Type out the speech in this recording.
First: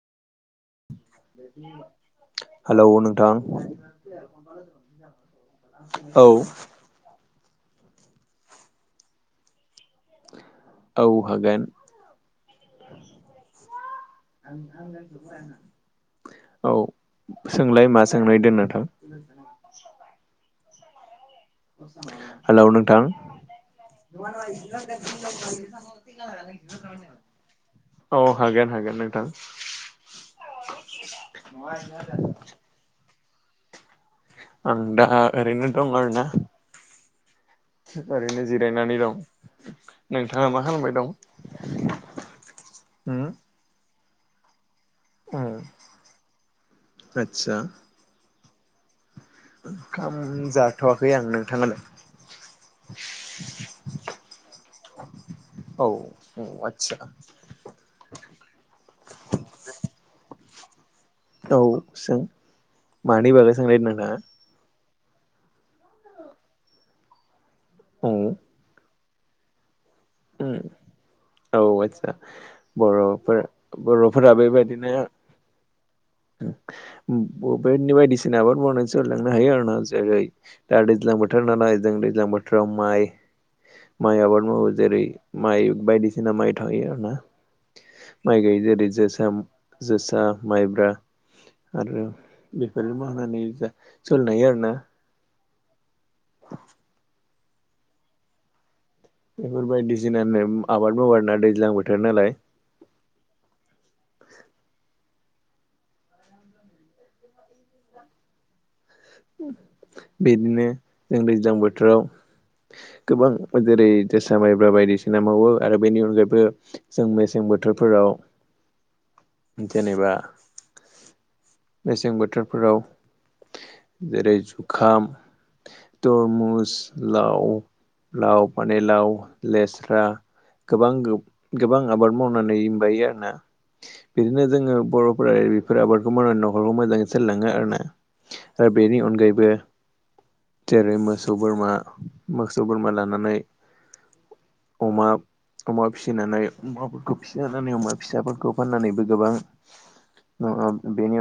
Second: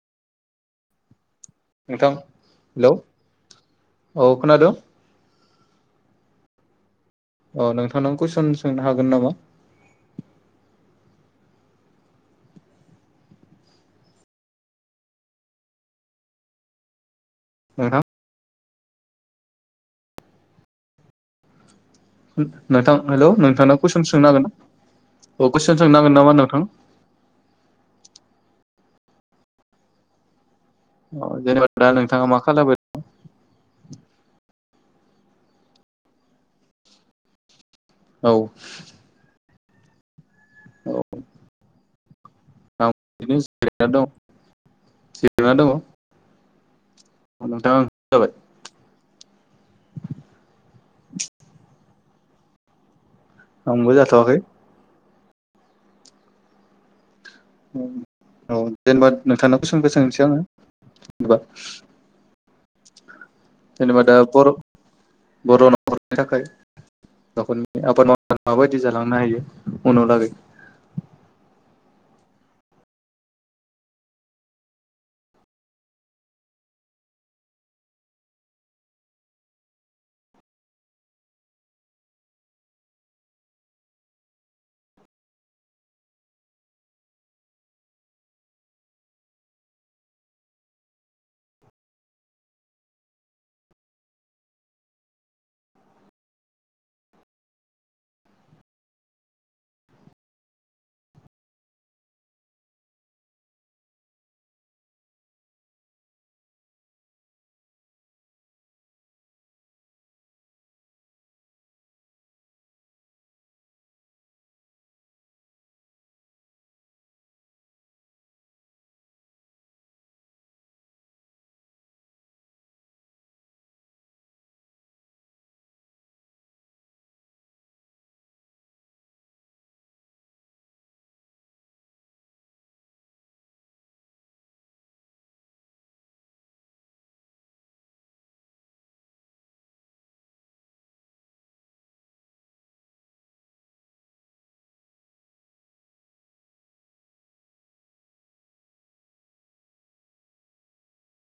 Hello नोंथां। औ खोनादों औ। अह नोंथांनाव कुइसन सोंनो हागोन नामा। औ हागोन औ। सोंलाय नोंथां मा सोंनायदो नोंथां। [inaudible] नोंथां हेलौ नोंथांनाव कुइसन सोंनो हागोना, अ कुइसन सोंनो हागोन नामा नोंथां? औ हागोन हागोन नोंथां। औ जेनेबा दा नोंथाङा मा खालामो? [inaudible] आं दा ओरैनो दं आरोना। औ ओरैनो जिरायनानै दं। नों ङा मा खालामबाय दं? आं बिदिनो [unintelligible] जिरायना [inaudible] उम जिरायना दङ'? आदसा नोंथां जाबाय? ओंखाम जाथ'वाखै आं, नोंथाङालाय? आंबो जाथ'वाखै। औ औ आथसा। ओम औ दे होनबा नोंथांनाव कुइसनखौ सोंसै आङो। जेनेबा औ सों। मानि बागै सोंनायदो जेनेबा नोंथाङा? दा बर' बर' नखरनि थाखाय आबाद औ माव [unintelligible] माबायदि जागोन? नायो। उनाव लागै उम औ आदसा बर'फोर बर'फोरा बेबायदिनो [unintelligible] बायदिसिना आबाद मावनानै सोलिलांनो हायो आरो ना जेरै दा दैज्लां बोथोर नालाय जों दैज्लां बोथोराव माइ, माइ आबाद मावो जेरै माइ बायदिसिना माइ थायो आरो ना, माइ गायो जेरै जोसा जोसा, माइब्रा आरो बेफोर मावनानै सोलिनो हायो आरो ना बेफोर बायदिसिनानो आबाद मावो आरो ना दैज्लां बोथोर नालाय बिदिनो जों दैज्लां बोथोराव गोबां जेरै जोसा, माइब्रा बायदिसिना मावो आरो बेनि अनगायैबो जों मेसें बोथोरफोराव जेनेबा जेरै जुखाम, तरमुस, लाव लाव पानिलाव, लेस्रा गोबां गोबां आबाद मावनानै माबायो आरोना बिदिनो जोङो बर'फोरा बेफोर आबादखौ मावनानै न'खरखौ मोजाङै सोलिलाङो आरोना आरो बेनि अनगायैबो जेरै मोसौ बोरमा मोसौ बोरमा लानानै अमा अमा फिसिनानै अमाफोरखौ फिसिनानै अमा फिसाफोरखौ फाननानैबो गोबां बेनि